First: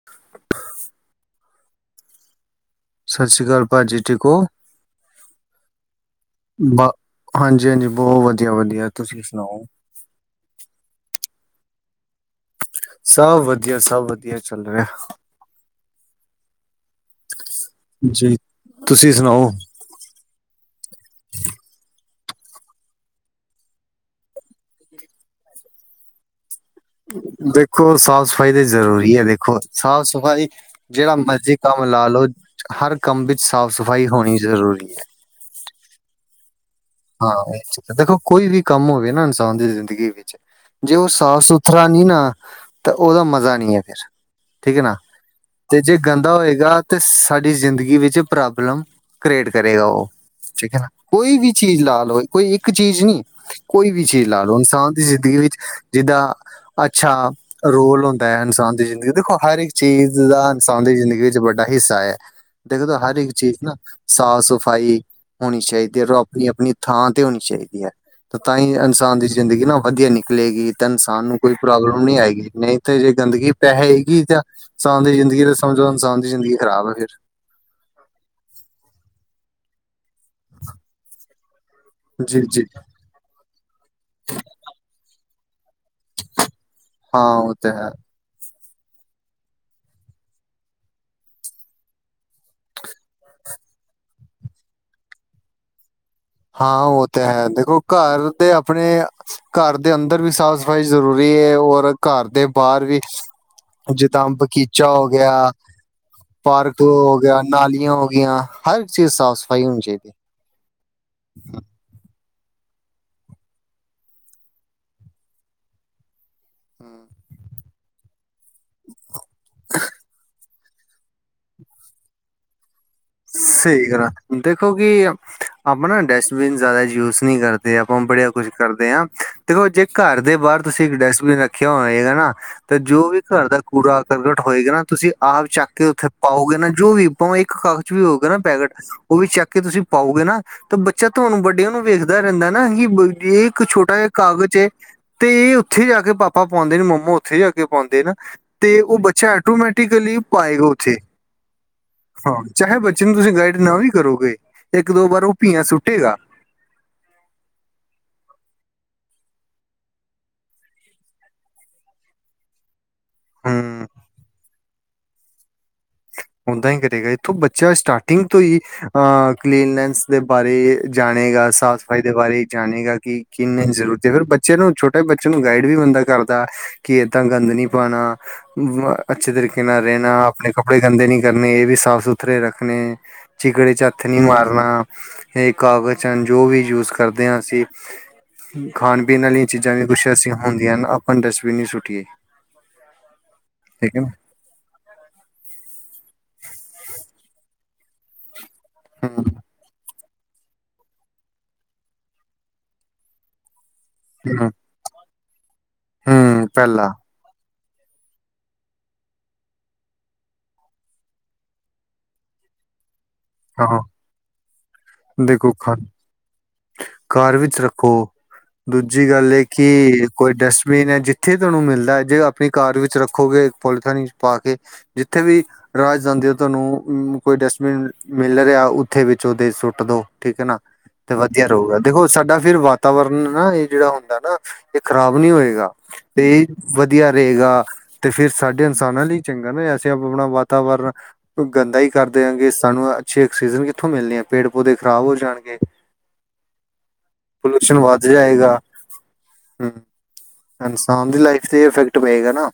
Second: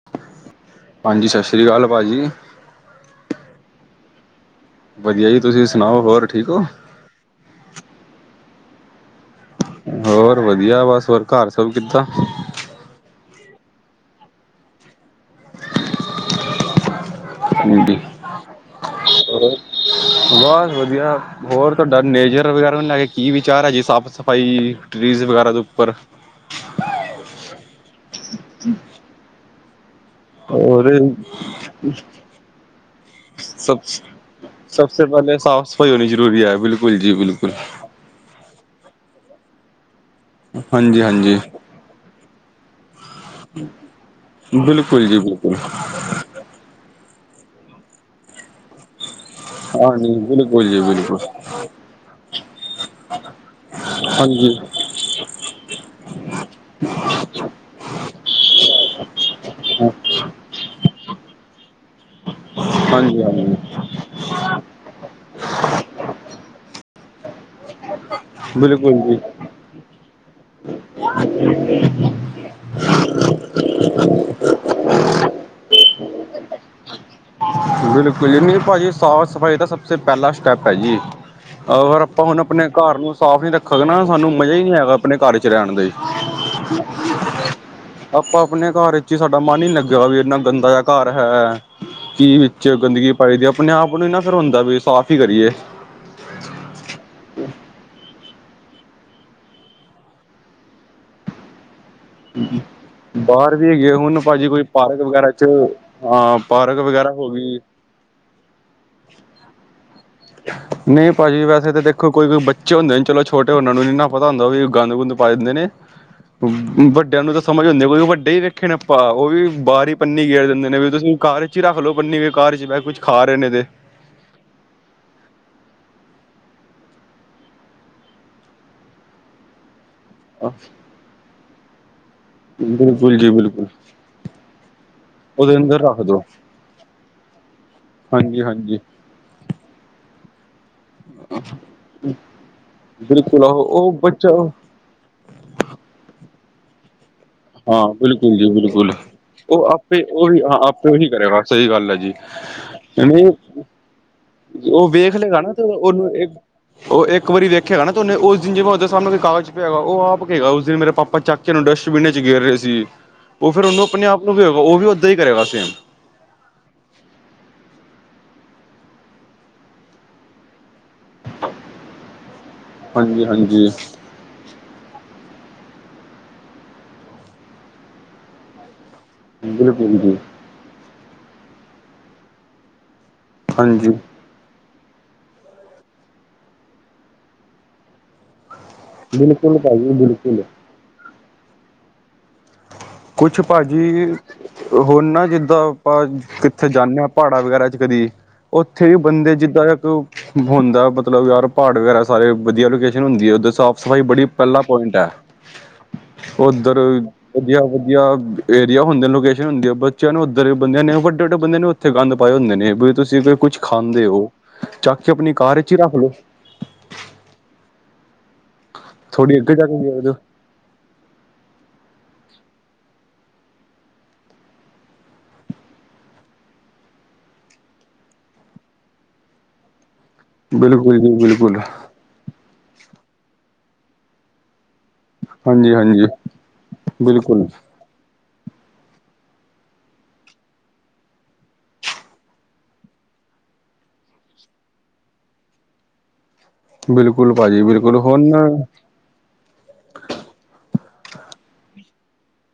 [unintelligible] ਹਾਂਜੀ, ਸਸ਼ ਰੀ ਕਾਲ ਭਾਅ ਜੀ। ਸਸ਼ ਰੀ ਕਾਲ ਭਾਜੀ, ਠੀਕ ਹੋ। ਵਧੀਆ ਜੀ, ਤੁਸੀਂ ਸੁਣਾਓ ਹੋਰ ਠੀਕ ਹੋ ਬ ਹਾਂਜੀ- ਹਾਂਜੀ ਬਹੁ ਵਧੀਆ- ਵਧੀਆ, ਤੁਸੀਂ ਸੁਣਾਓ ਹੋਰ ਵਧੀਆ ਬਸ, ਹੋਰ ਘਰ ਸਭ ਕਿੱਦਾਂ। ਸਭ ਵਧੀਆ, ਸਭ ਵਧੀਆ ਚੱਲ ਰਿਹਾ। ਹੋਰ, ਜੀ ਤੁਸੀਂ ਸੁਣਾਓ ਬਸ ਵਧੀਆ। ਹੋਰ ਤੁਹਾਡਾ ਨੇਚਰ ਵਗੈਰਾ ਨੂੰ ਲੈ ਕੇ ਕੀ ਵਿਚਾਰ ਹੈ ਜੀ, ਸਾਫ਼ ਸਫ਼ਾਈ, ਟਰੀਜ਼ ਵਗੈਰਾ ਦੇ ਉੱਪਰ। ਦੇਖੋ ਸਾਫ਼ ਸਫ਼ਾਈ ਤੇ ਜ਼ਰੂਰੀ ਐ, ਦੇਖੋ ਸਾਫ਼ ਸਫ਼ ਭਾਜੀ ਔਰ ਜਿਹੜਾ ਮਰਜ਼ੀ ਕੰਮ ਲਾ ਲਓ, ਹਰ ਕੰਮ ਵਿੱਚ ਸਾਫ਼ ਸਭ ਸਫ਼ਾਈ ਹੋਣੀ ਸਭ ਜ਼ਰੂਰੀ। ਹੈ ਪਹਿਲੇ ਸਾਫ਼ ਸਫ਼ਾਈ ਹੋਣੀ ਜ਼ਰੂਰੀ ਐ, ਬਿਲਕ ਹਾਂ, ਇਹ ਦੇਖੋ ਕੋਈ ਵੀ ਕੰਮ ਹੋਵੇ ਨਾ, ਇਨਸਾਨ ਦੀ ਜ਼ਿੰਦਗੀ ਵਿੱਚ ਜੇ ਹਾਂਜੀ ਉਹ ਹਾਂਜੀ ਸਾਫ ਸੁਥਰਾ ਨਹੀਂ ਨਾ, ਤਾਂ ਉਹਦਾ ਮਜ਼ਾ ਨਹੀਂ ਆ ਫੇਰ। ਬਿਲਕੁਲ ਜੀ ਬਿਲਕੁਲ। ਤੇ ਜੇ ਗੰਦਾ ਹੋਏਗਾ, ਤੇ ਸਾਡੀ ਜ਼ਿੰਦਗੀ ਵਿੱਚ ਪ੍ਰੋਬਲਮ ਕਰੇਟ ਕਰੇਗਾ ਉਹ, ਹਾਂਜੀ ਬਿਲਕੁਲ ਠੀਕ ਜੀ ਹੈ ਨਾ, ਬਿਲਕੁਲ ਕੋਈ ਵੀ ਚੀਜ਼ ਲਾ ਲਓ, ਕੋਈ ਇੱਕ ਚੀਜ਼ ਨੀ, ਕੋਈ ਵੀ ਚੀਜ਼ ਲਾ ਹਾਂਜੀ ਲਓ, ਇਨਸਾਨ ਦੀ ਜ਼ਿੰਦਗੀ ਵਿੱਚ ਜਿੱਦਾਂ ਅੱਛਾ ਰੋਲ ਹੁੰਦਾ ਇਨਸਾਨ ਦੀ ਜ਼ਿੰਦਗੀ, ਦੇਖੋ ਹਰ ਇੱਕ ਹਾਂਜੀ ਚੀਜ਼ ਦਾ ਇਨਸਾਨ ਦੀ ਜ਼ਿੰਦਗੀ ਵਿੱਚ ਵੱਡਾ ਹਿੱਸਾ ਐ, ਦੇਖ ਹਰ ਇੱਕ ਹਾਂਜੀ ਚੀਜ਼ ਨਾ ਸਾਫ਼ ਸਫ਼ਾਈ ਹੋਣੀ ਚਾਹੀਦੀ ਐ, ਔਰ ਆਪਣੀ -ਆਪਣੀ ਥਾਂ ਤੇ ਹੋਣੀ ਚਾਹੀਦੀ ਐ। ਤੇ ਤਾਂਹੀ ਬਿਲਕੁਲ ਇਨਸਾਨ ਜੀ ਦੀ ਜ਼ਿੰਦਗੀ ਨਾ ਵਧੀਆ ਨਿਕਲੇਗੀ, ਤਾਂ ਇਨਸਾਨ ਨੂੰ ਕੋਈ ਪ੍ਰੋਬਲਮ ਨਹੀ ਆਏਗੀ, ਨਹੀਂ ਤਾਂ ਜੇ ਗੰਦਗੀ ਪੇਹੇਗੀ ਤਾਂ- ਇਨਸਾਨ ਦੀ ਜ਼ਿੰਦਗੀ ਤੇ ਸਮਝੋ, ਇਨਸਾਨ ਦੀ ਜ਼ਿੰਦਗੀ ਖ਼ਰਾਬ ਐ ਫਿਰ। ਬਿਲਕੁਲ ਜੀ, ਨਹੀਂ ਭਾਜੀ ਸਾਫ਼ ਸਫ਼ਾਈ ਦਾ ਸਭ ਸੇ ਪਹਿਲਾ ਸਟੈਪ ਐ ਜੀ, ਅਗਰ ਤਾਂ ਹੁਣ ਆਪਣੇ ਘਰ ਨੂੰ ਸਾਫ਼ ਨੀ ਰੱਖੋਗੇ ਨਾ, ਸਾਨੂੰ ਮਜ਼ਾ ਹੀ ਨਹੀਂ ਆਏਗਾ, ਆਪਣੇ ਘਰ ਚ ਰਹਿਣ ਦੀ। ਹਾਂ ਉਹ ਤੇ ਹੈ। ਆਪਾਂ ਆਪਣੇ ਘਰ ਵਿੱਚ ਸਾਡਾ ਮਨ ਹੀ ਨਹੀਂ ਲੱਗਿਆ ਗਾ ਵੀ, ਇੰਨਾ ਗੰਦਾ ਜਿਹਾ ਘਰ ਹੈ, ਕੀ ਚ ਗੰਦਗੀ ਪਾਈਦੀ ਐ, ਆਪਣੇ ਆਪ ਨੂੰ ਨਾ ਫ਼ਿਰ ਹੁੰਦਾ ਵੀ ਸਾਫ਼ ਹੀ ਕਰੀਏ। ਹਾਂ ਉਹ ਤੇ ਹੈ, ਦੇਖੋ ਘਰ ਦੇ ਆਪਣੇ ਘਰ ਦੇ ਅੰਦਰ ਵੀ ਸਾਫ਼ ਸਫ਼ਾਈ ਜ਼ਰੂਰੀ ਏ, ਔਰ ਘਰ ਦੇ ਬਾਹਰ ਵੀ, ਬਾਹਰ ਵੀ ਹੈਗੇ ਹੁਣ ਜਿੱਦਾਂ ਭਾਜੀ ਕੋਈ ਬਗੀਚਾ ਪਾਰਕ ਹੋ ਵਗੈਰਾ 'ਚ ਗਿਆ। ਹਾਂ ਪਾਰਕ ਵਗੈਰਾ ਹੋ ਗਿਆ, ਗਈ। ਨਾਲੀਆਂ ਹੋ ਗੀਆਂ, ਹਰ ਚੀਜ਼ ਸਾਫ਼ ਸਫ਼ਾਈ ਹੋਣੀ ਚਾਹੀਦੀ ਐ। ਨਹੀਂ ਭਾਜੀ, ਵੈਸੇ ਤਾਂ ਦੇਖੋ। ਕੋਈ- ਕੋਈ ਬੱਚੇ ਹੁੰਦੇ ਨੇ ਚਲੋ ਛੋਟੇ, ਉਹਨਾਂ ਨੂੰ ਨੀ ਨਾ ਪਤਾ ਹੁੰਦਾ ਵੀ, ਗੰਦ-ਗੁੰਦ ਪਾ ਜਾਂਦੇ ਨੇ। ਵੱਡਿਆਂ ਨੂੰ ਤਾਂ ਸਮਝ ਹੁੰਦੀ ਐ, ਕਿ ਵੱਡੇ ਹੀ ਨੇ ਰਖੇ ਨੇ ਭਾਂ ਉਹ ਵੀ ਬਾਹਰ ਹੀ ਪੰਨੀ ਗੇਰ ਦਿੰਦੇ ਨੇ, ਵੀ ਤੁਸੀਂ ਘਰ ਚ ਹੀ ਰੱਖ ਲਓ ਪੰਨੀ ਗ ਘਰ ਚ ਵੀ ਕੁਛ ਸਹੀ ਕਰਾ, ਦੇਖੋ ਕਿ ਆਪਾਂ ਨਾ ਡਸਟਬਿਨ ਜ਼ਿਆਦਾ ਯੂਜ ਨਹੀਂ ਕਰਦੇ, ਆਪਾਂ ਬੜਿਆ ਕੁਛ ਕਰਦੇ ਹਾਂ। ਦੇਖੋ, ਜੇ ਘਰ ਦੇ ਬਾਹਰ ਤੁਸੀਂ ਇੱਕ ਡਸਟਬਿਨ ਰੱਖਿਆ ਹੋਏਗਾ ਨਾ। ਤੇ ਜੋ ਬਿਲਕੁਲ ਵੀ ਜੀ ਘਰ ਦਾ ਬਿਲਕੁਲ ਕੂੜਾ ਕਰਕਟ ਹੋਏਗਾ ਨਾ, ਤੁਸੀਂ ਆਪ ਉਹਦੇ ਚੱਕ ਅੰਦਰ ਕੇ ਰੱਖ ਉੱਥੇ ਦੋ ਪਾਓਗੇ ਨਾ, ਜੋ ਵੀ ਭਾਵੇਂ ਇੱਕ ਕਾਕ ਹੋਊਗਾ ਨਾ ਹਾਂਜੀ ਪੈਕਟ, ਹਾਂਜੀ ਉਹ ਵੀ ਚੱਕ ਕੇ ਤੁਸੀਂ ਪਾਓਗੇ ਨਾ ਤਾਂ ਬੱਚਾ ਤੁਹਾਨੂੰ ਵੱਡਿਆਂ ਨੂੰ ਵੇਖਦਾ ਰਹਿੰਦਾ ਨਾ, ਕਿ ਬਿਲਕੁਲ ਇਹ ਇੱਕ ਉਹ ਉਹ ਛੋਟਾ ਜਾ ਬੱਚਾ ਕਾਗਜ਼ ਏ ਤੇ ਇਹ ਉੱਥੇ ਜਾ ਕੇ ਪਾਪਾ ਪਾਉਂਦੇ ਨੇ, ਮੋਮੋ ਉੱਥੇ ਜਾ ਕੇ ਹਾਂ ਪਾਉਂਦੇ ਨਾ, ਬਿਲਕੁਲ ਜੀ ਤੇ ਬਿਲਕੁਲ ਉਹ ਬੱਚਾ ਉਹ ਆਪੇ ਐਟੋਮੈਟੀਕਲੀ ਉਹੀ ਹਾਂ ਪਾਏਗਾ ਆਪੇ ਉੱਥੇ, ਉਹੀ ਕਰੇਗਾ ਸਹੀ ਗੱਲ ਹੈ ਜੀ ਹਾਂ। ਚਾਹੇ ਬੱਚੇ ਨੂੰ ਨਹੀਂ ਤੁਸੀਂ ਗਾਈਡ ਨਾ ਵੀ ਕਰੋਗੇ, ਇੱਕ ਦੋ ਵੇਖ ਵਾਰ ਉਹ ਲਏਗਾ ਨਾ ਤੇ ਪੀਆਂ ਉਹਨੂੰ ਸੁੱਟੇਗਾ। ਇੱਕ ਉਹ ਇੱਕ ਵਾਰੀ ਵੇਖੇਗਾ ਨਾ, ਤੇ ਉਹਨੇ ਉਸ ਦਿਨ ਜਿਵੇੈਂ ਉਹਦੇ ਸਾਹਮਣੇ ਕੋਈ ਕਾਗਜ ਪਏ ਹੋਏਗਾ, ਉਹ ਆਪ ਕੇਗਾ, ਉਸ ਦਿਨ ਮੇਰੇ ਪਾਪਾ ਚੱਕ ਉਹਨੂੰ ਡਸਟਬਿਨ ਵਿੱਚ ਗੇਰ ਰਹੇ ਸੀ, ਉਹ ਫੇਰ ਉਹਨੂੰ ਹੂੰ, ਆਪਣੇ ਆਪ ਨੂੰ ਹੋਏਗਾ, ਉਹ ਵੀ ਓਦਾਂ ਹੀ ਕਰੇਗਾ ਸੇਮ। ਹਦਾ ਹੀ ਕਰੇਗਾ, ਇੱਥੋਂ ਬੱਚਾ ਸਟਾਰਟਿੰਗ ਤੋਂ ਹੀ, ਅ ਕਲੀਨੈਸ ਦੇ ਬਾਰੇ ਜਾਣੇਗਾ ਸਾਫ਼ ਸਫ਼ਾਈ ਦੇ ਬਾਰੇ ਜਾਣੇਗਾ, ਕਿ ਹਾਂਜੀ ਕਿੰਨੇ ਹਾਂਜੀ ਜ਼ਰੂਰਤ ਹੈ। ਫਿਰ ਬੱਚੇ ਚਲੋ ਨ ਛੋਟੇ ਬੱਚੇ ਨੂੰ ਗਾਈਡ ਵੀ ਬੰਦਾ ਕਰਦਾ। ਕਿ ਏਦਾਂ ਗੰਦ ਨੀ ਪਾਉਣਾ। ਅੱਛੇ ਤਰੀਕੇ ਨਾਲ ਬਿਲਕੁਲ ਜੀ ਰਹਿਣਾ, ਆਪਣੇ ਕੱਪੜੇ ਗੰਦੇ ਨੀ ਕਰਨੇ, ਇਹ ਵੀ ਸਾਫ਼ ਸੁਥਰੇ ਰੱਖਣੇ। ਚਿਗੜੇ ਚ' ਹਾਂਜੀ ਹੱਥ ਨ ਮਾਰਨਾ, ਇਹ ਕਾਗਜ਼ ਚ' ਜੋ ਵੀ ਯੂਜ ਕਰਦੇ ਹਾਂ। ਅਸੀਂ ਖਾਣ -ਪੀਣ ਵਾਲੀਆਂ, ਬਿਲਕੁਲ ਚੀਜ਼ਾਂ ਵੀ ਭਾਜੀ ਕੁਛ ਐਸੀਆਂ ਬਿਲਕੁਲ ਹੁੰਦੀਆਂ ਹਨ। ਆਪਾਂ ਡਸਟਬਿਨ ਨਹੀਂ ਸੁੱਟੀਏ। ਕੁਛ ਠੀਕ ਹੈ ਨਾ ਭਾਜੀ ਹੋਣ ਨਾ ਜਿੱਦਾਂ, ਆਪਾਂ ਕਿੱਥੇ ਜਾਂਦੇ ਹਾਂ ਪਹਾੜਾਂ ਵਗੈਰਾ ਚ' ਕਦੀ ਉੱਥੇ ਵੀ ਹੂੰ, ਬੰਦੇ ਜਿੱਦਾਂ, ਪਰੁ ਹੁੰਦਾ ਮਤਲਬ ਯਾਰ ਪਹਾੜ ਵਗੈਰਾ, ਸਾਰੇ ਵਧੀਆ ਲੋਕੇਸ਼ਨ ਹੁੰਦੀ ਹੈ। ਉੱਧਰ ਸਾਫ਼ ਸਫ਼ਾਈ ਬੜੀ ਹੂੰ, ਪਹਿਲਾਂ ਪੁਇੰਟ ਹੈ। ਹੂੰ ਉਓਧਰ ਪਹਿਲਾ ਵਧੀਆ ਵਧੀ, ਏਆ ਹੁੰਦੇ ਲੋਕੇਸ਼ਨ ਹੁੰਦੀ ਆ ਬੱਚਿਆਂ ਨੂੰ ਉੱਧਰ ਬੰਦਿਆਂ ਨੇ ਵੱਡੇ- ਵੱਡੇ ਬੰਦੇਿਆਂ ਨੇ ਉੱਥੇ ਗੰਦ ਪਾਏ ਹੁੰਦੇ ਨੇ ਵੀ, ਤੁਸੀਂ ਕੋ ਕੁਛ ਹਾਂ ਖਾਂਦੇ ਹੋ, ਚੱਕ ਕੇ ਆਪਣੀ ਕਾਰ ਵਿਚ ਹੀ ਰੱਖ ਲੋਓ। ਘਰ ਵਿੱਚ ਰੱਖੋ, ਦੂਜੀ ਗੱਲ ਥੋੜ੍ਹੀ ਅੱਗੇ ਜਾ ਕੇ ਕਿ, ਦੇ ਕੋਈ ਡਸਟਬੀਨ ਹੈ ਜਿੱ ਇੱਥੇ ਤੁਹਾਨੂੰ ਮਿਲਦਾ ਹੈ, ਜੇ ਆਪਣੀ ਕਾਰ ਵਿੱਚ ਰੱਖੋਗੇ, ਪੋਲੀਥੋਨੀ ਪਾ ਕੇ ਜਿੱਥੇ ਵੀ ਰਾਹ ਜਾਦੇ, ਤੁਹਾਨੂੰ ਕੋਈ ਡਸਟਬਿਨ ਮਿਲ ਰਿਹਾ, ਉੱਥੇ ਵਿੱਚ ਉਹ ਦੇ ਸੁੱਟ ਦੋ। ਠੀਕ ਹੈ ਨਾ। ਬਿਲਕੁਲ ਜੀ ਤੇ ਵਧੀਆ ਬਿਲਕੁਲ ਰਹੇਗਾ। ਦੇਖੋ, ਸਾਡਾ ਫਿਰ ਵਾਤਾਵਰਨ ਨਾ ਇਹ ਜਿਹੜਾ ਹੁੰਦਾ ਨਾ ਇਹ ਖ਼ਰਾਬ ਨੀ ਹੋਏਗਾ, ਹਾਂਜੀ ਹਾਂਜੀ ਤੇ ਇਹ ਵਧੀਆ ਬਿਲਕੁਲ ਰਹੇਗਾ। ਤੇ, ਫੇਰ ਸਾਡੇ ਇਨਸਾਨਾਂ ਲਈ ਚੰਗਾ ਨਾ, ਅਸੀੇ ਆਪਣਾ ਵਾਤਾਵਰਨ ਗੰਦਾ ਹੀ ਕਰ ਦਿਆਂਗੇ, ਸਾਨੂੰ ਅੱਛੇ ਆਕਸੀਜਨ ਕਿੱਥੋਂ ਮਿਲਣੇ ਆ, ਪੇੜ- ਪੌਦੇ ਖ਼ਰਾਬ ਹੋ ਜਾਣਗੇ। ਬਿਲਕੁਲ, ਭਾਜੀ, ਪੋਲਿਊਸ਼ਨ ਬਿਲਕੁਲ ਵੱਧ ਹੁਣ ਜਾਏਗਾ। ਇਨਸਾਨ ਦੀ ਲਾਈਫ ਤੇ ਇਫੈਕਟ ਪਏਗਾ ਨਾ।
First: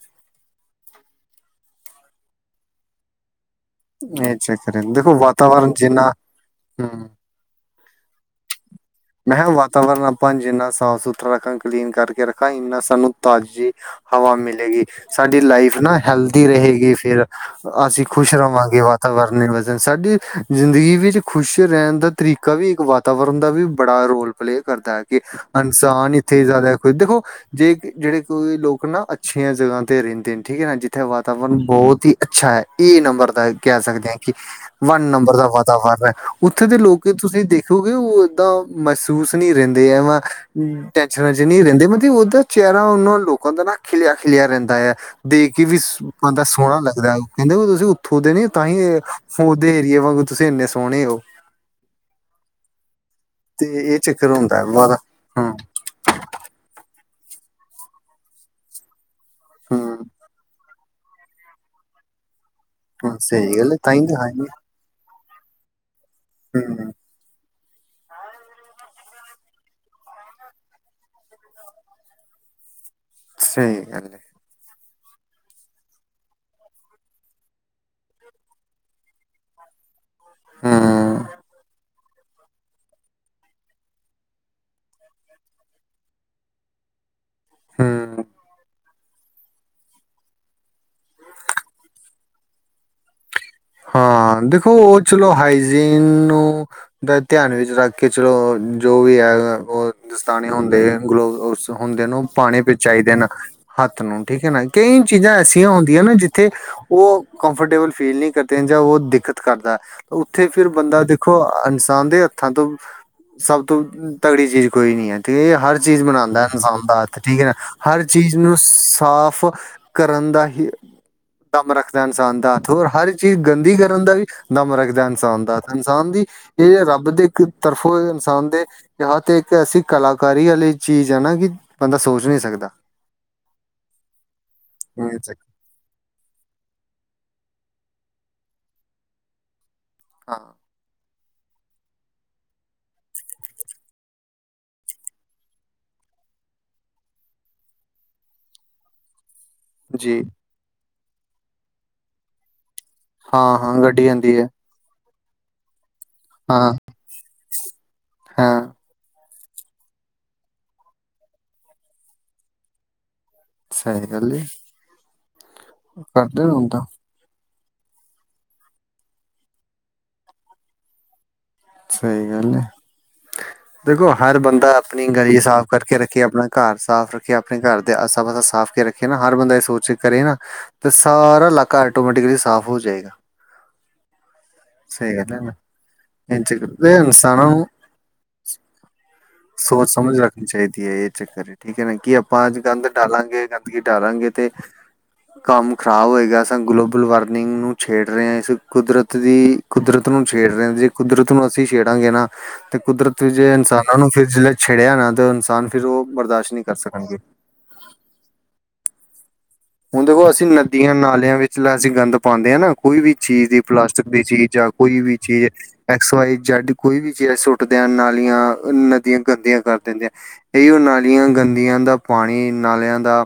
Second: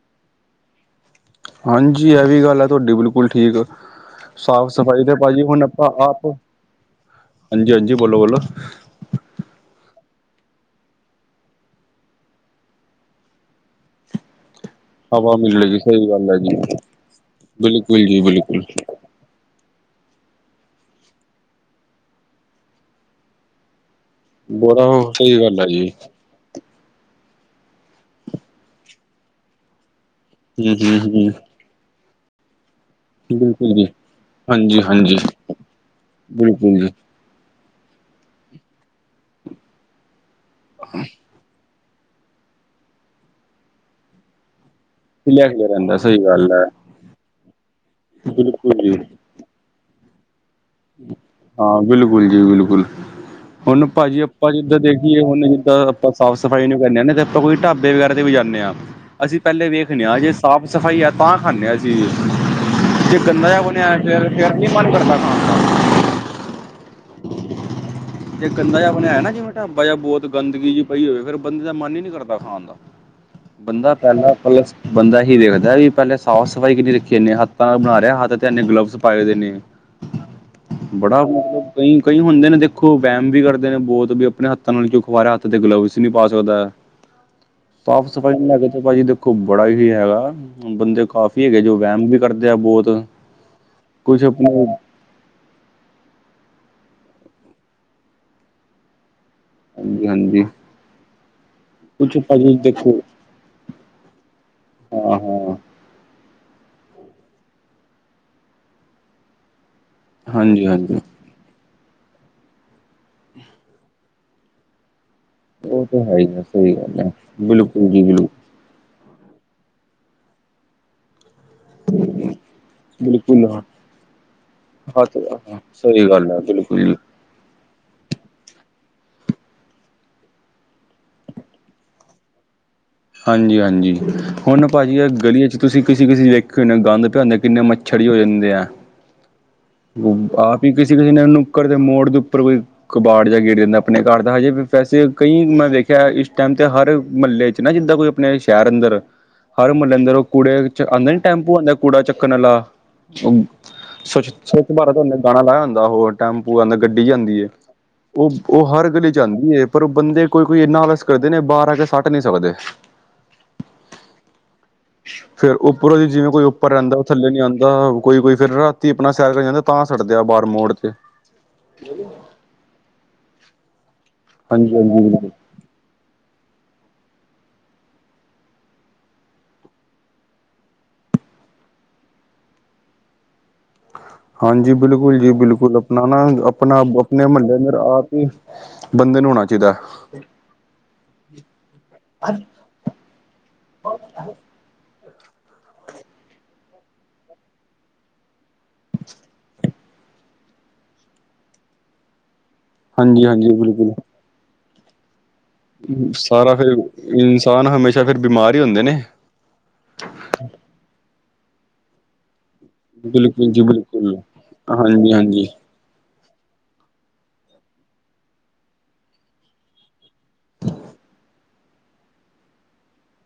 ਹਾਂਜੀ। ਇਹ ਵੀ ਗੱਲ ਆ ਤੁਹਾਡੀ ਬਿਲਕੁਲ ਠੀਕ ਇਹ ਸਾਫ਼- ਚੱਕਰ ਐ ਸਫ਼ਾਈ ਤੇ ਦੇਖੋ ਭਾਜੀ ਹੁਣ ਵਾਤਾਵਰਨ ਆਪਾਂ- ਜਿੰਨਾ ਆਪ ਹੂੰ ਹਾਂਜੀ- ਹਾਂਜੀ। ਬੋਲੋ- ਬੋਲੋ ਮੈਂ ਕਿਹਾ ਵਾਤਾਵਰਨ ਆਪਾਂ ਜਿੰਨਾ ਸਾਫ- ਸੁਥਰਾ ਰੱਖਾਂ ਕਲੀਨ ਕਰਕੇ ਰੱਖਾਂ ਇੰਨਾ ਸਾਨੂੰ ਤਾਜ਼ੀ ਹਵਾ ਮਿਲੇਗੀ। ਹਵਾ ਸਾਡੀ ਲਾਈਫ ਮਿਲੇਗੀ ਨਾ ਸਹੀ ਗੱਲ ਹੈ ਹੈਲਦੀ ਜੀ ਰਹੇਗੀ। ਫਿਰ ਅਸੀਂ ਬਿਲਕੁਲ ਜੀ ਖੁਸ਼ ਬਿਲਕੁਲ ਰਵਾਂਗੇ। ਵਰਨੇ ਵਨ ਸਾਡੀ ਜ਼ਿੰਦਗੀ ਵਿੱਚ ਖੁਸ਼ ਰਹਿਣ ਦਾ ਤਰੀਕਾ ਵੀ ਇੱਕ ਵੱਧ ਤਵਰਨ ਦਾ ਵੀ ਬੜਾ ਰੋਲ ਪਲੇਅ ਬੜਾ ਕਰਦਾ ਹੈ। ਕਿ ਸਹੀ ਗੱਲ ਹੈ ਜੀ ਇਨਸਾਨ ਉੱਥੇ, ਜ਼ਿਆਦਾ ਦੇਖੋ ਜੇ ਜਿਹੜੇ ਕੋਈ ਲੋਕ- ਲੋਕ ਨਾ ਅੱਛੀਆਂ ਜਗ੍ਹਾ ਤੇ ਰਹਿੰਦੇ ਨੇ। ਠੀਕ ਹੈ ਨਾ ਹਮ ਜਿੱਥੇ ਹਮ ਹਮ ਵਾਤਾਵਰਨ ਬਹੁਤ ਹੀ ਅੱਛਾ ਹੈ। ਏ ਨੰਬਰ ਦਾ ਬਿਲਕੁਲ ਕਹਿ ਜੀ ਸਕਦੇ ਹਾਂ ਕਿ, ਹਾਂਜੀ ਵੰਨ ਹਾਂਜੀ ਨੰਬਰ ਦਾ ਵਾਤਾਵਰਨ ਹੈ, ਉੱਥੇ ਦੇ ਬਿਲਕੁਲ ਜੀ ਲੋਕ ਤੁਸੀਂ ਦੇਖ ਕਿਉਂਕਿ ਉਹ ਏਦਾਂ ਮਹਿਸੂਸ ਨਹੀਂ ਰਹਿੰਦੇ। ਐ ਵ ਟੈਸ਼ਨਾਂ ਨਹੀਂ ਰਹਿੰਦੇ, ਮਤਲਬ ਉਹਦਾ ਚਿਹਰਾ ਉਹਨਾ ਲੋਕਾਂ ਦਾ ਨਾ ਖਿਲਿਆ -ਖਿਲਿਆ ਰਹਿੰਦਾ ਹੈ। ਖਿਲਿਆ ਦੇਖ ਕੇ ਖਿਲਿਆ ਵੀ ਰਹਿੰਦਾ ਸਹੀ ਬੰਦਾ ਗੱਲ ਹੈ ਸੋਹਣਾ ਲੱਗਦਾ। ਕਹਿੰਦੇ ਵੀ ਤੁਸੀਂ ਉੱਥੋਂ ਦੇ ਨ ਤਾਂ ਬਿਲਕੁਲ ਜੀ ਹੀ ਉਹਦੇ ਏਰੀਏ ਵਾਂਗੂ, ਤੁਸੀਂ ਇੰਨੇ ਸੋਹਣੇ ਹੋ। ਹਾਂ, ਬਿਲਕੁਲ, ਜੀ, ਬਿਲਕੁਲ ਤੇ ਹੁਣ ਇਹ ਭਾਜੀ ਚੱਕਰ ਆਪਾਂ ਹੁੰਦਾ ਹੈ ਜਿੱਦਾਂ ਵਾਦਾ ਦੇਖੀਏ ਹੁਣ ਹੂੰ ਜਿੱਦਾਂ ਆਪਾਂ ਸਾਫ਼- ਸਫ਼ਾਈ ਨੂੰ ਕਰਦੇ ਹਦੇ ਤੇ ਆਪਾਂ ਕੋਈ ਢਾਬੇ ਵਗੈਰਾ ਤੇ ਵੀ ਜਾਂਦੇ ਹਾਂ, ਅਸੀਂ ਪਹਿਲੇ ਹੂੰ ਵੇਖਦੇ ਹਾਂ। ਜਜੇ ਸਾਫ -ਸਫਾਈ ਆ ਤਾਂ ਖਾਂਨੇ ਆਸੀ, ਹੂੰ, ਜੇ ਗੰਦਾ ਸਹੀ ਜਾ ਗੱਲ ਹੈ ਨਈ ਤਾਂ ਹੀ ਤਾਂ ਫੇਰ, ਹੈ ਹੀ ਫੇਰ ਨੀ ਮਨ ਕਰਦਾ ਖਾਣਦਾ। ਹੂੰ। ਜੇ ਗੰਦਾ ਜੇਆ ਬਨੇਆ ਹੋਆ ਨਾ ਜਿਵੇਂ ਢਾਬਾ ਜੇਆ ਬੋਤ ਗੰਦਗੀ ਜੀ ਪਈ ਹੋਵੇ। ਫ਼ਿਰ ਬੰਦੇ ਦਾ ਮਨ ਈ ਨੀ ਕਰਦਾ ਖਾਨ ਦਾ। ਅ ਸਹੀ ਬੰਦਾ ਗੱਲ ਹੈ ਪਾਲਾ ਮਤਲਬ ਬੰਦਾ ਏਹੀ ਦੇਖਦਾ ਵੀ, ਪੈਲੇ ਸਾਫ-ਸਫਾਈ ਕਿੰਨੀ ਰੱਖੀ ਏਨੇ ਹੱਥਾਂ ਨਾਲ਼ ਬਣਾ ਰੇਆ। ਹੱਥ ਤੇ ਏਨੇ ਗਲਵਸ ਪਦੇਨੇ। ਏ ਬੜਾ ਹੂੰ ਮਤਲਬ ਕਈਂ- ਕਈ ਹੁੰਦੇ ਨੇ ਦੇਖੋ ਕੋਈ ਵੈਮ ਵੀ ਕਰਦੇ ਨੇ ਬੋਤ, ਵੀ ਅਪਨੇ ਹੱਥਾਂ ਨਾਲ ਕੇਓ ਖਵਾ ਰੇਆ ਹੱਥ ਤੇ ਗਲਵਸ ਵੀ ਨੀ ਪਾ ਸਕਦੈ। ਹੂੰ ਸਾਫ-ਸਫਾਈ ਨੂੰ ਲੈ ਕੇ ਤੇ ਭਾਜੀ ਦੇਖ ਕੋਈ ਬੜਾ ਈ ਹੈਗਾ। ਬੰਦੇ ਕਾਫੀ ਹੈਗੇ ਜੋ ਵੈਮ ਵੀ ਕਰਦੇ ਆ ਬੋਤ। ਹਾਂ,। ਦੇਖੋ ਓ ਚਲੋ ਹਾਈਜੀ਼ਨ ਨੂੰ, ਗਲ ਧੇਆਨ ਵਿੱਚ ਰੱਖ ਕੇ ਚਲੋ, ਜੋ ਵੀ ਆਏਗਾ ਓ ਹਾਂਜੀ ਹਾਂਜੀ ਦਸਤਾਨੇ ਹੁੰਦੇ ਨ ਗਲਵ ਸ, ਹੁੰਦੇ ਨੇ ਕੁਛ ਓ ਭਾਜੀ ਪਾਣੇ ਵੀ ਦੇਖੋ ਚਾਈਦੇ ਨ। ਹੱਥ ਨੂੰ ਠੀਕ ਐ ਨਾ, ਕਈਂ ਹਾਂ ਚੀਜਾ ਹਾਂ ਐਸੀਆਂ ਹੋਂਦੀਆਂ ਨੇ ਜਿੱਥੇ ਓ ਕੰਫਟੇਬਲ ਫੀਲ ਨਈ ਕਰ ਤੇ ਜਾਂ ਓ ਦਿੱਕਤ ਕਰਦੈ, ਓਥੇ ਹਾਂਜੀ ਫਿਰ ਹਾਂਜੀ ਬੰਦਾ ਦੇਖੋ ਅ ਇਨਸਾਨ ਦੇ ਹੱਥਾਂ ਤੋਂ ਸਬ ਤੋਂ, ਤਗੜੀ ਚੀਜ ਕੋਈ ਨੀ ਐ। ਤੇ, ਹਰ ਉਹ ਚੀਜ਼ ਤਾਂ ਹੀ ਬਨਾਉਂਦਾ ਹੈ, ਸਹੀ ਇਨਸਾਨ ਗੱਲ ਦਾ ਹੱਥ, ਠੀਕ ਹੈ ਨਾ ਬਿਲਕੁਲ ਹਰ ਜੀ ਬਿਲਕੁਲ ਚੀਜ਼ ਨੂੰ ਸਾਫ ਕਰਨ ਦਾ ਹੀ ਦਮ ਰੱਖਦਾ, ਇਨਸਾਨ ਦਾ ਹੱਥ ਹਰ, ਇੱਕ। ਬਿਲਕੁਲ ਗੰਦੀ ਕਰਨ ਦਾ ਵੀ, ਦਮ ਰੱਕਦਾ ਹੱਥ ਅਨਸਾਨ ਦਾ ਹਰ, ਸਹੀ ਅਨਸਾਨ ਦੀ ਗੱਲ ਹੈ ਏ ਬਿਲਕੁਲ ਜੀ ਰੱਬ ਅ ਦ, [unintelligible] ਇੱਕ ਤਰਫੋਂ ਏ ਇਨਸਾਨ ਦੇ ਕੀ ਹੱਥ ਇੱਕ ਐਸੀ, ਕਲਾਕਾਰੀ ਵਾਲੀ ਚੀਜ਼ ਆ ਨਾ ਕਿ, ਬੰਦਾ ਸੋਚ ਨਈ ਸਕਦਾ। ਹਾਂਜੀ, ਹਾਂਜੀ ਹੁਨ ਭਾਜੀ ਅ ਗਲੀਏ ਚ ਤੁਸੀਂ ਕਿਸੇ, ਕਿਸੇ ਵੇਖ ਹੋਨਾ ਗੰਦ ਪੇਹਂਦੈ ਕਿੰਨੇ ਮੱਛੜ ਜੇ ਹੋ ਜਾਂਦੇ ਆ। ਹਾਂ ਆ ਹੀ ਕਿਸੇ, ਦਿਨ ਕਿਸੇ ਨੁੱਕੜ ਦੇ ਮੋੜ ਦੇ ਉੱਪਰ ਕੋਈ ਕਬਾੜ ਜੇਆ ਗੇਰ ਦੇਂਦਾ ਆਪਨੇ ਘਾਰ ਦਾ, ਹਜੇ ਵੈਸੇ ਕਈਂ ਮੈਂ ਵੇਖੇਆ, ਏ ਇਸ ਟੈਮ ਤੇ ਹਰ ਮਹਲੇ ਚ ਚ ਨਾ ਜਿੱਦਾਂ ਕੋਈ ਆਪਨੇ ਸ਼ਹਿਰ ਅੰਦਰ, ਹਰ ਮਹੱਲੇ ਅੰਦਰ ਓ ਜੀ ਕੁੂੜੇ ਚ ਆਂਦਾ ਨੀ ਟੈਂਪੂ ਆਂਦਾ, ਕੂੜਾ ਚੱਕਨ ਵਾਲਾ ਹਾਂ ਹਾਂ ਗੱਡੀ ਆਂਦੀ ਹੈ [unintelligible] ਗਾਨਾ ਲਾਏਆ ਹੂੰਦਾ ਹੋਰ ਟੈਂਪੂ ਹਾਂ ਆਂਦਾ, ਗੱਡੀ ਜੀ ਆਂਦੀ ਏ, ਓ ਹਾਂ ਹਰ ਗਲੀ ਚ ਜਾਂਦੀ ਏ ਪਰ ਓ ਬੰਦੇ ਕੋਈ- ਕੋਈ, ਏਨਾ ਆਲਸ ਕਰਦੇ ਨੇ ਬਾਰ ਆ ਕੇ, ਸੱਟ ਨਈ ਸਾਕਦੇ। ਸਹੀ ਗੱਲ ਹੈ ਫੇਰ ਓ ਪੂਰੋ ਦੀ, ਜਿਵੇਂ ਕੋਈ ਕਰਦੇ ਨੇ ਹੁਣ ਉੱਪਰ ਤਾਂ ਰੈਂਦਾ। ਥੱਲੇ ਨੀ ਆਂਦਾ। ਕੋਈ- ਕੋਈ ਫੇਰ ਰਾਤੀ ਅਪਨਾ ਸੈਰ ਕਰਨ ਜਾਂਦੇ ਆ, ਤਾਂ ਸੱਟਦੇ ਆ ਬਾਰ ਮੋੜ ਤੇ। ਸਈ ਗੱਲ ਏ, ਦੇਖੋ ਹਰ ਬੰਦਾ ਹਾਂਜੀ ਹਾਂਜੀ ਆਪਣੀ ਬਿਲਕੁਲ ਗਲੀ਼ ਸਾਫ ਕਰਕੇ ਰੱਖੇ, ਅਪਣਾ ਘਾਰ ਸਾਫ ਰੱਖੇ, ਆਪਣੇ ਘਰ ਦੇ ਆਸਾ-ਪਾਸਾ ਸਾਫ ਕੇ ਰੱਖੇ ਨਾ, ਹਰ ਬੰਦਾ ਏ ਸੋਚ ਕਰੇ ਨਾ ਤੇ ਸਾਰਾ, ਲਾਕਾ ਆਟੋਮੈਟਿਕਲੀ ਸਾਫ ਹੋ ਜਾਏਗਾ। ਹਾਂਜੀ, ਸਹੀ ਬਿਲਕੁਲ ਜੀ ਗੱਲ ਹੈ ਨਾ ਬਿਲਕੁਲ। ਅਪਨਾ ਨਾ ਇਹ ਚੱਕਰ ਅਪਨਾ ਇਹ ਅਪਨੇ ਇਨਸਾਨਾਂ ਮਹੱਲੇ ਨੂੰ ਫੇਰ ਆਪ ਈ ਸੋਚ ਸਮਜ ਰੱਖਨੀ ਚਾਈਦੀ ਏ। ਏ ਚੱਕਰ ਏ ਠੀਕ ਏ ਨਾ, ਕਿ ਆਪਾਂ ਅੱਜ ਗੰਦ ਡਾਲਾਂਗੇ ਗੰ ਡਾਲਾਂਗੇ ਤੇ ਕੰਮ ਖ਼ਰਾਬ ਹੋਏਗਾ। ਅਸਾਂ ਗਲੋਬਲ ਵਾਰਮਿੰਗ ਨੂੰ ਛੇੜ ਰਏ ਆਂ, ਏਸ ਕੁਦਰਤ ਦੀ ਕੁਦਰਤ ਨੂੰ ਛੇੜ ਰਏ ਆਂ। ਕੁਦਰਤ ਨੂੰ ਅਸੀਂ ਸੇ਼ੜਾਂਗੇ ਨਾ, ਤੇ ਕੁਦਰਤ ਹਾਂਜੀ ਹਾਂਜੀ ਜੇ ਬਿਲਕੁਲ ਇਨਸਾਨਾਂ ਨੂੰ ਫੇਰ ਜੇ ਛੇੜੇਆ ਨਾ ਤੋ ਇਨਸਾਨ ਫੇਰ ਓ, ਬਰਦਾਸ਼ ਨੀ ਕਰ ਸਕਣਗੇ। ਤਾਂ ਨ ਹਮੇਸ਼ਾ ਫੇਰ, ਬਿਮਾਰ ਈ ਹੂੰਦੇ ਨੇ। ਹੁਨ ਦੇਖੋ, ਅਸੀਂ ਨਦੀਆਂ- ਨਾਲੇਆਂ ਵਿੱਚਲਾ ਅਸੀਂ ਗੰਦ ਪਾਂਦੇ ਆ, ਨਾ ਕੋਈ ਵੀ ਚੀਜ ਬਿਲਕੁਲ ਦੀ, ਜੀ ਪਲਾਸਟਿਕ ਬਿਲਕੁਲ ਦੀ ਚੀਜ ਜਾ ਕੋਈ ਹਾਂਜੀ ਵੀ ਹਾਂਜੀ ਚੀਜ ਐਕਸ, ਵਾਈ ਜੇੱਡ, ਕੋਈ ਵੀ ਚੀਜਾ ਸੁੱਟਦੇ ਆ। ਨਾਲੀ਼ਆਂ, ਨਦੀਆਂ ਗੰਦੀਆਂ ਕਰ ਦਿੰਦੇ ਆਂ। ਏ ਓ ਨਾਲੀ਼ਆਂ ਗੰਦੀਆਂ ਦਾ ਪਾਣੀ, ਨਾਲੇ਼ਆਂ ਦਾ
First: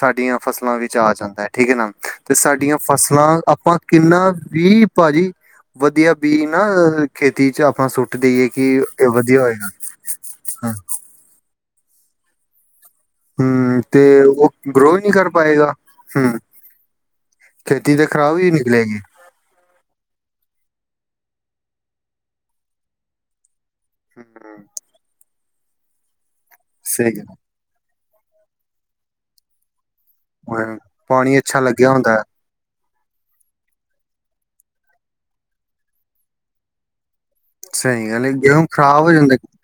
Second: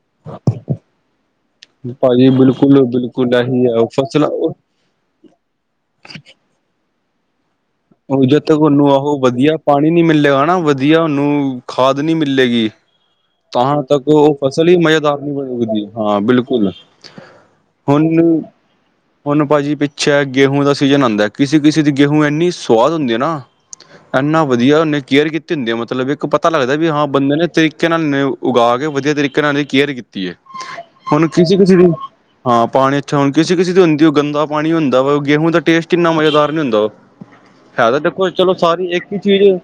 ਸਾਡੀਆਂ ਫਸਲਾਂ ਫਸਲਾਂ ਵਿੱਚ ਆ ਜਾਂਦਾ ਏ। ਠੀਕ ਐ ਨਾ, ਭਾਜੀ ਤੇ ਸਾਡੀਆਂ ਬਿਲਕੁਲ ਫਸਲਾਂ ਬਿਲਕੁਲ ਇਹੀ ਆਪਾਂ ਹੈ ਕਿੰਨਾ ਫਸਲਾਂ ਉਹ ਵੀ ਭਾਜੀ ਵਦੀਆ ਬੀ ਨਾ ਖੇਤੀ ਚ ਆਪ ਓਵੀ ਜਦੋਂ ਤੱਕ ਓਨੂੰ ਆਹੋ, ਵਦੀਆ ਪਾਣੀ ਨੀ ਮਿਲੇਗਾ ਨਾ, ਹਾਂ। ਵਦੀਆ ਓਹਨੂੰ ਖਾਦ ਨੀ ਮਿਲੇਗੀ। ਹੂੰ, ਤਾਂ ਤੇ ਤੱਕ ਉਹ ਫਸਲ ਹੀ ਗਰੋ ਨਹੀਂ ਮਜ਼ੇਦਾਰ ਕਰ ਪਾਏਗਾ। ਬਣਦੀ ਹਾਂ ਹੂੰ, ਬਿਲਕੁਲ ਖੇਤੀ ਤੇ ਹੁਣ ਖਰਾਬ ਹੀ ਨਿਕਲੇਗੀ। ਹੁਣ, ਭਾਜੀ ਪਿੱਛੇ ਗੇਹੂੰ ਦਾ ਸੀਜਨ ਆਉਂਦਾ। ਕਿਸੇ- ਕਿਸੇ ਦੀ ਗੇਹੂੰ ਇੰਨੀ ਸਵਾਦ ਹੁੰਦੀ ਹੈ, ਨਾ। ਇੰਨਾ ਹਮ ਵਧੀਆ ਉਹਨੇ ਕੇਅਰ ਕੀਤੇ ਹੁੰਦੀ। ਮਤਲੱਬ ਇੱਕ ਪਤਾ ਲੱਗਦਾ ਹੈ ਕਿ, ਵੀ ਹਾਂ ਸਹੀ ਬੰਦੇ ਨੇ ਤੇਰੀ ਕੇ, ਨਾਲ ਉਗਾ ਕੇ ਵਧੀਆ, ਤਰੀਕੇ ਨਾਲ ਇਹਦੀ ਕੇਅਰ ਕੀਤੀ ਹੈ। ਗੱਲ ਹਾਂ, ਹੁਣ ਪਾਣੀ ਕਿਸੇ- ਅੱਛਾ ਕਿਸੇ ਦੀ ਲੱਗਿਆ ਹੁੰਦਾ ਹੈ ਹਾਂ ਪਾਣੀ ਅੱਛਾ। ਹੁਣ ਕਿਸੇ- ਕਿਸੇ ਦੀ ਹੁੰਦੀ ਉਹ ਗੰਦਾ ਪਾਣੀ ਹੁੰਦਾ ਵਾ। ਗੇਹੂੰ ਦਾ ਟੇਸਟ ਇਨਾ ਮਜ਼ੇਦਾਰ ਨਹੀਂ ਹੁੰਦਾ ਵਾ। ਹੈ ਤਾਂ ਸਹੀ ਗੱਲ ਦੇਖੋ ਚਲੋ ਗੇਹੂੰ ਸਾਰੀ, ਖ਼ਰਾਬ ਇੱਕ ਹੋ ਹੀ ਜਾਂਦਾ ਚੀਜ਼।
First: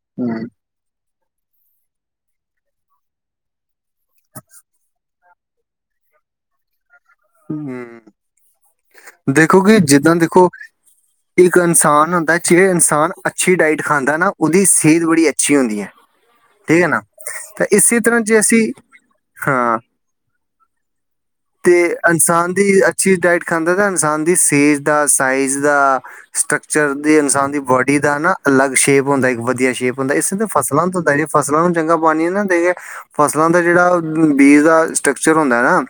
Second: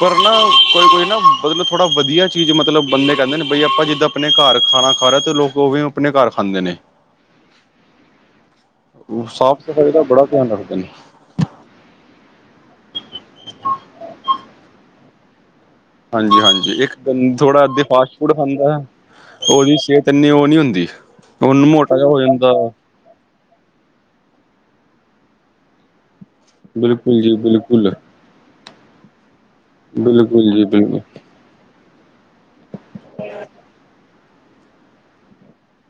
ਪਰ ਨਾਂ, ਹਮ ਕੋਈ- ਕੋਈ ਨਾ ਮਤਲੱਬ ਥੋੜਾ ਵਧੀਆ ਚੀਜ਼, ਮਤਲੱਬ ਬੰਦੇ ਕਹਿੰਦੇ ਨੇ, ਬਈ ਆਪਾਂ ਜਿੱਦਾਂ ਆਪਣੇ ਘਰ ਖਾਣਾ। ਭਾਰਤ ਦੇ ਲੋਕ, ਉਹ ਵੀ ਆਪਣੇ ਘਰ ਖਾਂਦੇ ਨੇ। ਹੂੰ, ਸਾਫ਼ ਦੇਖੋਂਗੇ ਸਫ਼ਾਈ ਦਾ ਜਿੱਦਾਂ ਬੜਾ ਦੇਖੋ, ਧਿਆਨ ਰੱਖਦੇ ਨੇ ਇੱਕ ਇਨਸਾਨ ਹੁੰਦਾ ਜੇ, ਇਨਸਾਨ ਅੱਛੀ ਡਾਈਟ ਖਾਂਦਾ ਨਾ, ਉਹਦੀ ਸਿਹਤ ਬੜੀ ਅੱਛੀ ਹੁੰਦੀ ਹੈ। ਹਾਂਜੀ- ਹਾਂਜੀ ਠੀਕ ਹੈ ਇੱਕ ਨਾ ਥੋੜਾ ਤਾਂ ਅੱਧੇ, ਇਸੇ ਫਾਸਟ ਤਰ੍ਹਾਂ ਫੂਡ ਜੇ ਅਸੀਂ ਖਾਂਦਾ ਹੈ। ਉਹਦੀ ਹਾਂ ਸਿਹਤ ਇੰਨੀ ਉਹ ਨੀ ਹੁੰਦੀ ਉਹਨੂੰ ਤੇ ਮੋਟਾ ਜਿਹਾ ਹੋ ਜਾਂਦਾ ਇਨਸਾਨ ਦੀ ਅੱਛੀ ਡਾਇਟ ਖਾਂਦਾ ਤਾਂ ਇਨਸਾਨ ਦੀ ਸੇਜ ਦਾ ਸਾਈਜ਼ ਦਾ ਸਟਰਕਚਰ ਦੀ ਬਿਲਕੁਲ ਜੀ ਇਨਸਾਨ ਦੀ ਬਿਲਕੁਲ ਬੋਡੀ ਦਾ ਨਾ ਅਲੱਗ ਸ਼ੇਪ ਹੁੰਦਾ ਇੱਕ ਵਧੀਆ ਸ਼ੇਪ ਹੁੰਦਾ ਇਸ ਬਿਲਕੁਲ ਜੀ ਫਸਲਾਂ ਬਿਲਕੁਲ ਤੋਂ ਫਸਲਾਂ ਨੂੰ ਚੰਗਾ ਪਾਣੀ ਨਾ ਦੇਈਏ ਫਸਲਾਂ ਦਾ ਜਿਹੜਾ ਬੀਜ ਦਾ ਸਟਕਚਰ ਹੁੰਦਾ ਨਾ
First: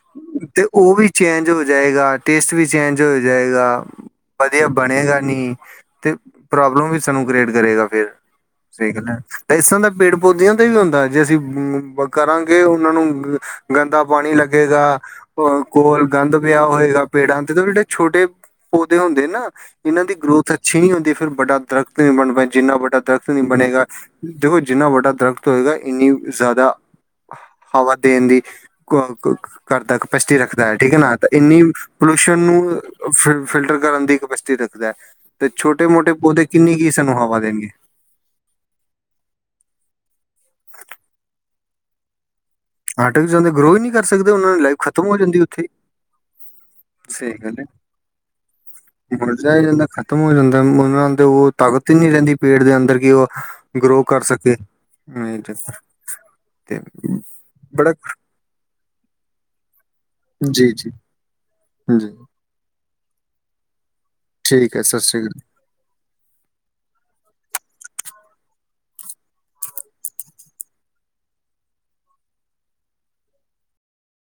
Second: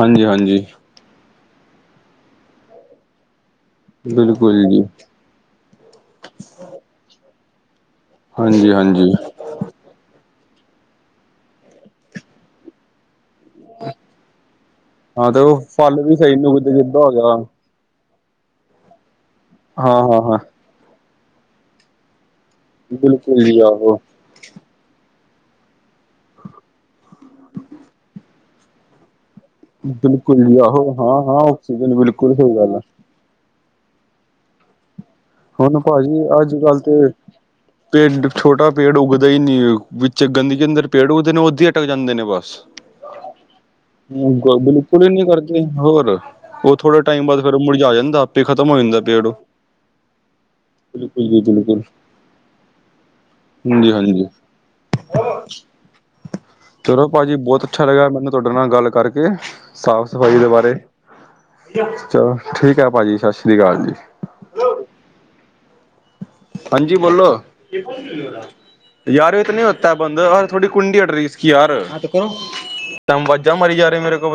ਹਾਂਜੀ, ਹਾਂਜੀ। ਤੇ ਓ ਵੀ ਚੇਂਜ ਹੋ ਜਾਏਗਾ, ਟੇਸਟ ਵੀ ਚੇਂਜ ਹੋ ਜਾਏਗਾ। ਬਿਲਕੁਲ ਵਧੀਆ ਜੀ ਬਣੇਗਾ ਨੀ ਤੇ ਪ੍ਰੋਬਲਮ ਵੀ ਸਾਨੂੰ ਗਰੇਟ ਕਰੇਗਾ ਫਿਰ ਹਾਂਜੀ ਸਹੀ ਗੱਲ ਹਾਂਜੀ ਹੈ। ਵੇਸਣ ਤਾਂ ਪੇੜ ਪੌਦਿਆਂ ਤੇ ਵੀ ਹੁੰਦਾ ਜੇ ਅਸੀਂ ਕਰਾਂਗੇ ਉਹਨਾਂ ਨੂੰ ਗੰਦਾ ਪਾਣੀ ਲੱਗੇਗਾ ਹਾਂ ਤੇ ਉਹ ਅਹ ਫਲ ਕੋਲ ਵੀ ਸਹੀ ਗੰਦ ਪਿਆ ਨੁਕਦਾ ਜਿੱਦਾਂ ਹੋਏਗਾ ਹੋ ਗਿਆ ਪੇੜਾਂ ਦੇ ਠੀਕ ਹੈ ਬੇਟਾ ਛੋਟੇ ਪੌਦੇ ਹੁੰਦੇ ਨਾ ਹਾਂ ਇਹਨਾਂ ਦੀ ਹਾਂ ਹਾਂ ਗਰੋਥ ਅੱਛੀ ਨੀ ਹੁੰਦੀ ਫਿਰ ਬਡਾ ਦਰਖ਼ਤ ਨਹੀਂ ਬਣਦਾ ਜਿੰਨਾ ਵੱਡਾ ਦਰਖ਼ਤ ਨਹੀਂ ਬਿਲਕੁਲ ਜੀ ਬਣੇਗਾ ਆਹੋ ਦੇਖੋ ਜਿੰਨਾ ਵੱਡਾ ਦਰਖ਼ਤ ਹੋਏਗਾ ਇੰਨੀ ਜ਼ਿਆਦਾ ਹਵਾ ਦੇਣ ਦੀ [unintelligible] ਕਪੈਸਿਟੀ ਰੱਖਦਾ ਹੈ ਆਹੋ ਠੀਕ ਹੈ ਨਾ ਹਾਂ ਹਾਂ ਇੰਨੀ ਆਕਸੀਜਨ ਬਿਲਕੁਲ ਪੋਲਿਊਸ਼ਨ ਸਹੀ ਗੱਲ ਨੂੰ ਆ ਫਿਲਟਰ ਕਰਨ ਦੀ ਕਪੈਸਿਟੀ ਰੱਖਦਾ ਹੈ ਤੇ ਹੁਣ ਛੋਟੇ ਮੋਟੇ ਭਾਜੀ ਪੌਦੇ ਅੱਜ ਕਿੰਨੀ ਕੱਲ ਕੀ ਤੇ ਸਾਨੂੰ ਹਵਾ ਦੇਣਗੇ ਪੇੜ ਛੋਟਾ ਪੇੜ ਉੱਗਦਾ ਹੀ ਨੀ ਵਿੱਚ ਗੰਦਗੀ ਅੰਦਰ ਪੇੜ ਉੱਗਦੇ ਨੇ ਉਥੇ ਹੀ ਅਟਕ ਜਾਂਦੇ ਨੇ ਬਸ ਆਰਟੀਫਿਸ਼ਲ ਦੇ ਗਰੋ ਹੀ ਨਹੀਂ ਕਰ ਸਕਦੇ ਉਹਨਾਂ ਦੀ ਲਾਈਫ ਬਿਲਕੁਲ ਖਤਮ ਹੀ ਹੋ ਨਹੀਂ ਜਾਂਦੀ ਉੱਥੇ ਵਰਤੇ ਹੀ। ਹੋਰ ਉਹ ਥੋੜੇ ਟਾਈਮ ਸਹੀ ਬਾਦ ਗੱਲ ਫਿਰ ਮੁਰਝਾ ਜਾਂਦਾ ਆਪੇ ਖਤਮ ਹੋ ਜਾਂਦਾ ਪੇੜ ਹੋ [unintelligible] ਖ਼ਤਮ ਹੋ ਜਾਂਦਾ ਉਹਨਾਂ ਤੇ ਉਹ ਬਿਲਕੁਲ ਤਾਕਤ ਹੀ ਨਹੀਂ ਰਹਿੰਦੀ ਪੇਟ ਦੇ ਅੰਦਰ ਕਿ ਉਹ ਹਾਂਜੀ ਗਰੋ ਕਰ ਹਾਂਜੀ ਸਕੇ ਨਹੀਂ ਤੇ ਤੇ ਚਲੋ ਭਾਜੀ ਬਹੁਤ ਅੱਛਾ ਬੜਾ ਲਗਾ ਮੈਨੂੰ ਤੁਹਾਡੇ ਨਾਲ ਗੱਲ ਕਰਕੇ ਸਾਫ਼ ਸਫ਼ਾਈ ਦੇ ਜੀ ਬਾਰੇ ਜੀ ਜੀ ਚਲੋ ਠੀਕ ਹੈ ਭਾਜੀ ਸਤਿ ਸ਼੍ਰੀ ਅਕਾਲ ਜੀ ਠੀਕ ਹੈ ਸਤਿ ਸ਼੍ਰੀ ਹਾਂਜੀ ਬੋਲੋ ਯਾਰ ਇਹ ਤਾਂ ਨਹੀਂ ਹੋਤਾ ਹੈ ਬੰਦ ਯਾਰ ਥੋੜੀ ਕੁੰਡੀ ਅੜ ਰਹੀ ਇਸ ਕੀ ਯਾਰ ਹਾਂ ਤੇ ਕਰੋ ਵਾਜ਼ਾਂ ਮਾਰੀ ਜਾ ਰਹੇ ਮੇਰੇ ਕੋਲ